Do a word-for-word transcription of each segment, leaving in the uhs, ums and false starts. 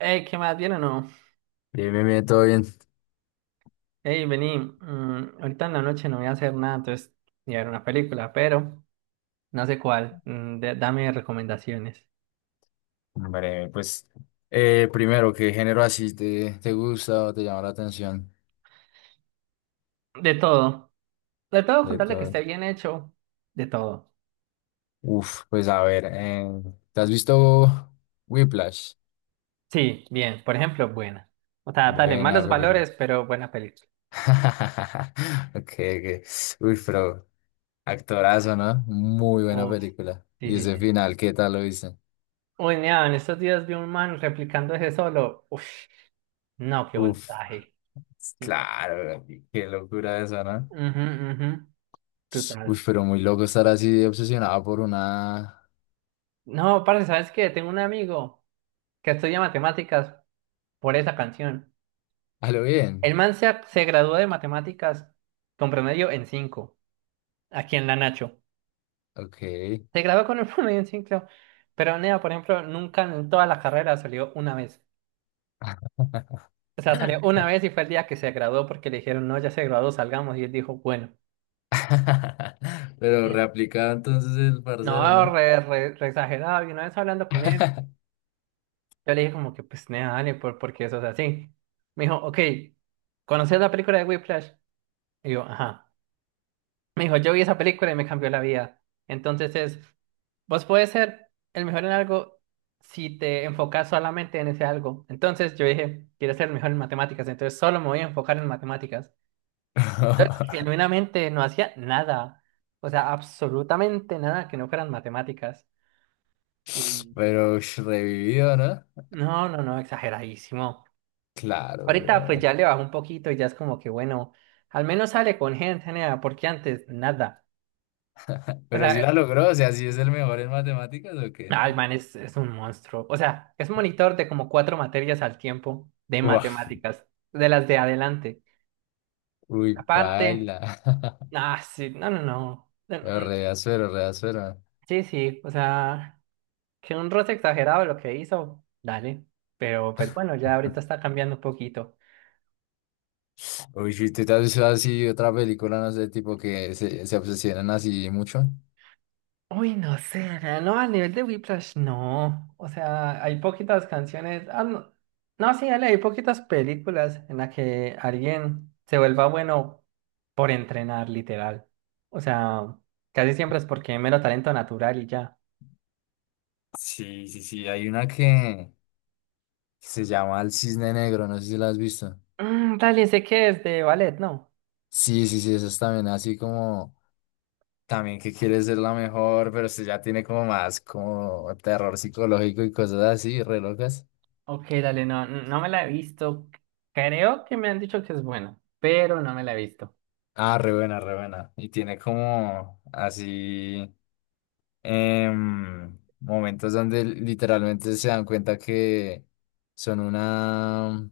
Ey, ¿qué más? ¿Bien o no? Bien, bien, bien, todo bien. Ey, vení, mm, ahorita en la noche no voy a hacer nada, entonces voy a ver una película, pero no sé cuál. Mm, de- dame recomendaciones. Hombre, pues, eh, primero, ¿qué género así te, te gusta o te llama la atención De todo. De todo, de contarle que todo? esté bien hecho. De todo. Uf, pues a ver, eh, ¿te has visto Whiplash? Sí, bien. Por ejemplo, buena. O sea, dale, Buena malos película. valores, pero buena película. Ok, ok. Uy, pero actorazo, ¿no? Muy buena Uf, película. sí, Y sí, ese sí. final, ¿qué tal lo viste? Uy, mira, en estos días vi un man replicando ese solo. Uf, no, qué Uf, voltaje. Mm, claro, qué locura eso, ¿no? ujú, ujú, total. Uy, pero muy loco estar así obsesionado por una... No, parce, ¿sabes qué? Tengo un amigo que estudia matemáticas por esa canción. A lo bien. El man se, se graduó de matemáticas con promedio en cinco. Aquí en la Nacho. Ok. Se graduó con un promedio en cinco, pero Nea, por ejemplo, nunca en toda la carrera salió una vez. O sea, salió una vez y fue el día que se graduó porque le dijeron, no, ya se graduó, salgamos. Y él dijo, bueno. Pero Bien. reaplicado entonces el parcero, No, ¿no? re, re- re exagerado. Y una vez hablando con él, yo le dije como que, pues, Nea, dale, por, porque eso es así. Me dijo, ok, ¿conoces la película de Whiplash? Y yo, ajá. Me dijo, yo vi esa película y me cambió la vida. Entonces es, vos puedes ser el mejor en algo si te enfocas solamente en ese algo. Entonces yo dije, quiero ser el mejor en matemáticas, entonces solo me voy a enfocar en matemáticas. Entonces, genuinamente no hacía nada, o sea, absolutamente nada que no fueran matemáticas. Y Pero ush, revivido, ¿no? no, no, no, exageradísimo. Claro, Ahorita pues weón. ya le bajó un poquito y ya es como que bueno, al menos sale con gente, nea, porque antes nada. O Pero sí sea, la logró, o sea, ¿sí es el mejor en matemáticas o qué? ah, el man es, es un monstruo. O sea, es monitor de como cuatro materias al tiempo de Uf, matemáticas, de las de adelante. uy, Aparte, paila. ah, sí, no, no, no. Eh, Pero mm, re azuero, re azuero. Sí, sí, o sea, que un roce exagerado lo que hizo, dale. Pero pues bueno, ya ahorita está cambiando un poquito. Uy, si tú te has visto así otra película, no sé, tipo que se, se obsesionan así mucho. Uy, no sé, na- no, a nivel de Whiplash, no. O sea, hay poquitas canciones. Ah, no. No, sí, dale, hay poquitas películas en las que alguien se vuelva bueno por entrenar, literal. O sea, casi siempre es porque hay mero talento natural y ya. Sí, sí, sí, hay una que que se llama El Cisne Negro, no sé si la has visto. Mm, dale, sé que es de ballet, ¿no? Sí, sí, sí, eso es también así como también que quiere ser la mejor, pero se ya tiene como más como terror psicológico y cosas así, re locas. Ok, dale, no, no me la he visto. Creo que me han dicho que es buena, pero no me la he visto. Ah, re buena, re buena. Y tiene como así em, momentos donde literalmente se dan cuenta que son una,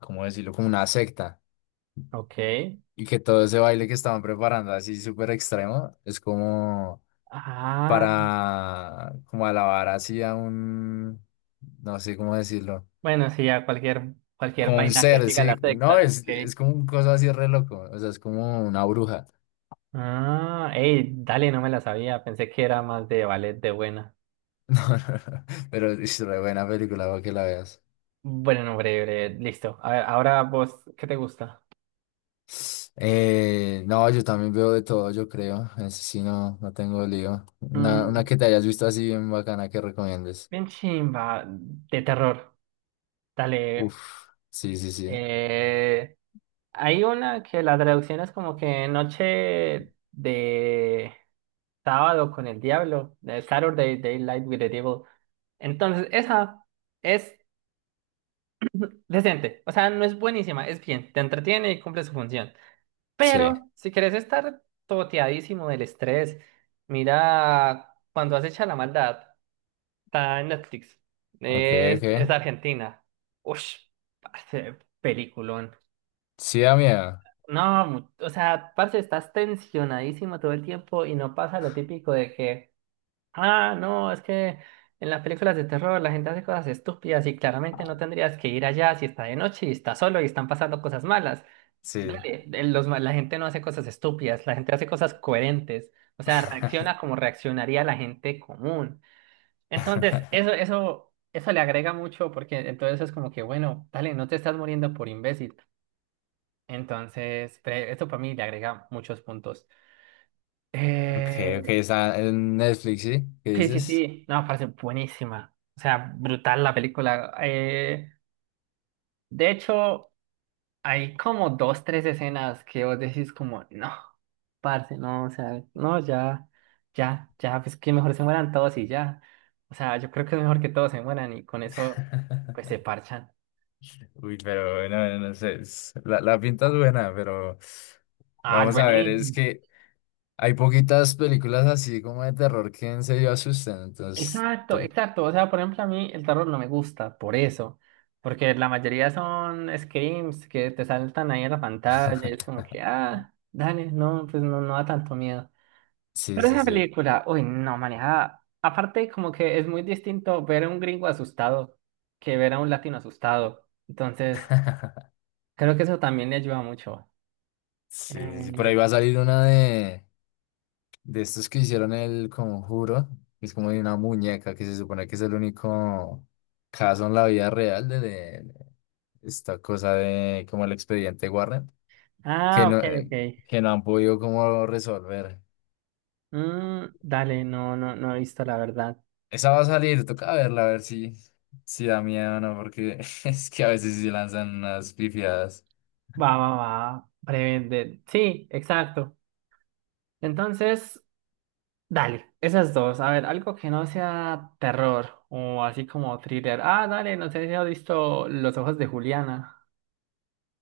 ¿cómo decirlo? Como una secta. Ok. Y que todo ese baile que estaban preparando así súper extremo es como Ah, para como alabar así a un, no sé cómo decirlo, bueno, sí, ya cualquier, cualquier como un vaina que ser, siga la sí, no, secta, es, ok. es como un cosa así re loco, o sea, es como una bruja, Ah, hey, dale, no me la sabía. Pensé que era más de ballet de buena. no, no, no, pero es re buena película para que la veas. Bueno, no, breve, breve, listo. A ver, ahora vos, ¿qué te gusta? Eh, no, yo también veo de todo, yo creo, es, sí, no, no tengo lío. Una, una Mm, que te hayas visto así bien bacana que recomiendes. bien chimba, de terror. Dale. Uf, sí, sí, sí, eh, hay una que la traducción es como que noche de sábado con el diablo, de Saturday Daylight with the Devil. Entonces, esa es decente. O sea, no es buenísima, es bien. Te entretiene y cumple su función. sí, Pero si querés estar toteadísimo del estrés, mira cuando acecha la maldad, está en Netflix. ok, Es, ok, es de Argentina. Ush, parce, peliculón. sí da miedo, No, mu- o sea, parce, estás tensionadísimo todo el tiempo y no pasa lo típico de que, ah, no, es que en las películas de terror la gente hace cosas estúpidas y claramente no tendrías que ir allá si está de noche y está solo y están pasando cosas malas. sí. Dale, el- los ma- la gente no hace cosas estúpidas, la gente hace cosas coherentes, o sea, reacciona como reaccionaría la gente común. Entonces, eso, eso, eso le agrega mucho porque entonces es como que, bueno, dale, no te estás muriendo por imbécil. Entonces, pre- esto para mí le agrega muchos puntos. Ok, ok, Eh, está en Netflix, ¿sí? ¿Qué sí, sí, dices? sí, no, parece buenísima, o sea, brutal la película. Eh, de hecho, hay como dos, tres escenas que vos decís como, no. Parce, no, o sea, no, ya, ya, ya, pues que mejor se mueran todos y ya. O sea, yo creo que es mejor que todos se mueran y con eso, pues se parchan. Uy, pero no, no sé, es- la, la pinta es buena, pero Ah, es vamos a ver, es buenísimo. que hay poquitas películas así como de terror que en serio asustan, entonces... Exacto, te- exacto. O sea, por ejemplo, a mí el terror no me gusta, por eso. Porque la mayoría son screams que te saltan ahí en la pantalla. Y es como que, ah, dale, no, pues no, no da tanto miedo. Sí, Pero sí, esa sí. película, uy, no, manejada. Aparte, como que es muy distinto ver a un gringo asustado que ver a un latino asustado. Entonces, creo que eso también le ayuda mucho. Sí, sí, por Eh, ahí va a salir una de, de estos que hicieron el conjuro, que es como de una muñeca que se supone que es el único caso en la vida real de, de- de esta cosa de como el expediente Warren. Que ah, no, ok, eh, ok. que no han podido como resolver. Mm, dale, no, no, no he visto la verdad. Esa va a salir, toca verla, a ver si, si da miedo o no, porque es que a veces sí lanzan unas pifiadas. Va, va, va. Breve, de- Sí, exacto. Entonces, dale, esas dos. A ver, algo que no sea terror o así como thriller. Ah, dale, no sé si has visto Los ojos de Juliana.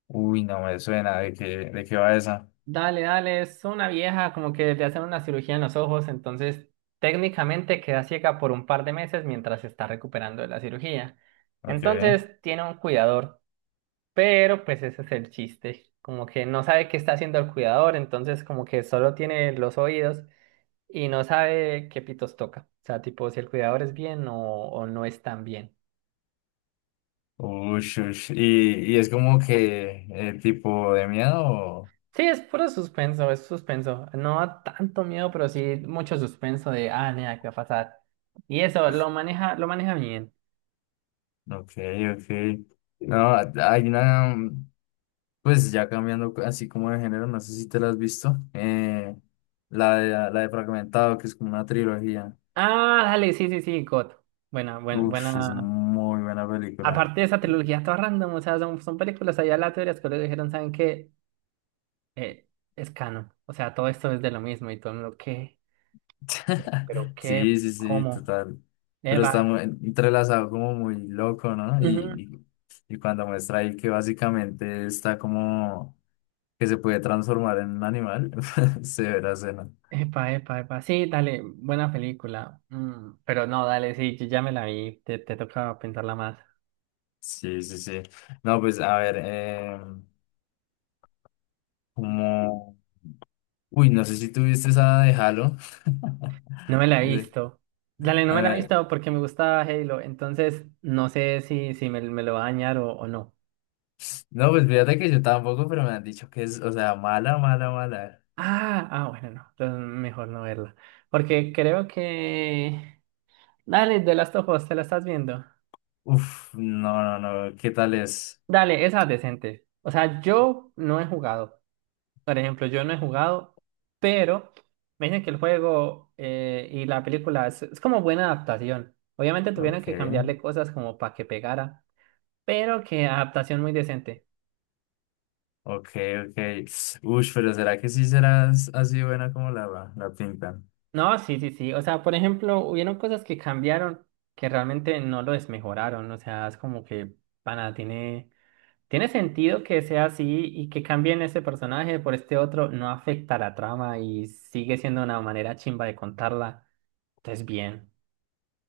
Uy, no me suena, ¿de qué, de qué va esa? Dale, dale, es una vieja como que le hacen una cirugía en los ojos, entonces técnicamente queda ciega por un par de meses mientras se está recuperando de la cirugía. Ok. Entonces tiene un cuidador, pero pues ese es el chiste, como que no sabe qué está haciendo el cuidador, entonces como que solo tiene los oídos y no sabe qué pitos toca. O sea, tipo si el cuidador es bien o, o no es tan bien. Ush, ush. ¿Y, y es como que el tipo de miedo? O- Sí, es puro suspenso, es suspenso. No da tanto miedo, pero sí mucho suspenso de, ah, nada, ¿qué va a pasar? Y eso, lo maneja, lo maneja bien. Ok, ok. No, hay una, pues ya cambiando así como de género, no sé si te la has visto. eh, la de, la de Fragmentado, que es como una trilogía. Ah, dale, sí, sí, sí, God. Buena, buena, Uf, es buena. muy buena película. Aparte de esa trilogía, toda random, o sea, son, son películas allá aleatorias que le dijeron, ¿saben qué? Eh, es canon. O sea, todo esto es de lo mismo y todo el mundo, ¿qué? ¿Pero qué? Sí, sí, sí, ¿Cómo? total. Pero está Eva. muy entrelazado como muy loco, ¿no? Ujú. Y, y cuando muestra ahí que básicamente está como que se puede transformar en un animal, se verá cena. Epa, epa, epa. Sí, dale, buena película. Mm, pero no, dale, sí, yo ya me la vi, te, te toca pensarla más. Sí, sí, sí. No, pues a ver, eh, como... Uy, no sé si tuviste esa de Halo. No me la he De- visto. Dale, no A me la he ver, visto porque me gusta Halo, entonces no sé si, si me, me lo va a dañar o, o no. no, pues fíjate que yo tampoco, pero me han dicho que es, o sea, mala, mala, mala. Ah, ah, bueno, no, entonces mejor no verla. Porque creo que... Dale, The Last of Us, ¿te la estás viendo? Uf, no, no, no, ¿qué tal es? Dale, esa es decente. O sea, yo no he jugado. Por ejemplo, yo no he jugado, pero me dicen que el juego eh, y la película es, es como buena adaptación. Obviamente tuvieron Ok, que cambiarle cosas como para que pegara, pero que adaptación muy decente. ok, ok. Uy, pero ¿será que sí serás así buena como la, la pintan? No, sí, sí, sí. O sea, por ejemplo, hubieron cosas que cambiaron que realmente no lo desmejoraron. O sea, es como que, pana, tiene, tiene sentido que sea así y que cambien ese personaje por este otro no afecta la trama y sigue siendo una manera chimba de contarla. Entonces, bien.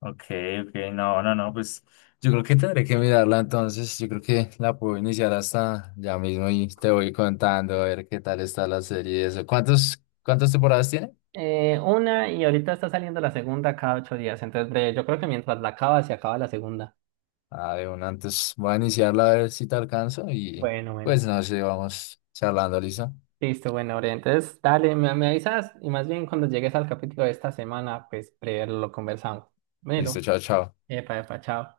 Ok, ok, no, no, no, pues yo creo que tendré que mirarla entonces. Yo creo que la puedo iniciar hasta ya mismo y te voy contando a ver qué tal está la serie y eso. ¿Cuántos, cuántas temporadas tiene? Eh, una y ahorita está saliendo la segunda cada ocho días. Entonces, breve, yo creo que mientras la acaba, se acaba la segunda. Ah, de una, antes voy a iniciarla a ver si te alcanzo y Bueno, bueno. pues no sé, vamos charlando, ¿listo? Listo, bueno, Ore, entonces dale, me, me avisas y más bien cuando llegues al capítulo de esta semana, pues primero lo conversamos. Bueno, Listo, chao, chao. epa, epa, chao.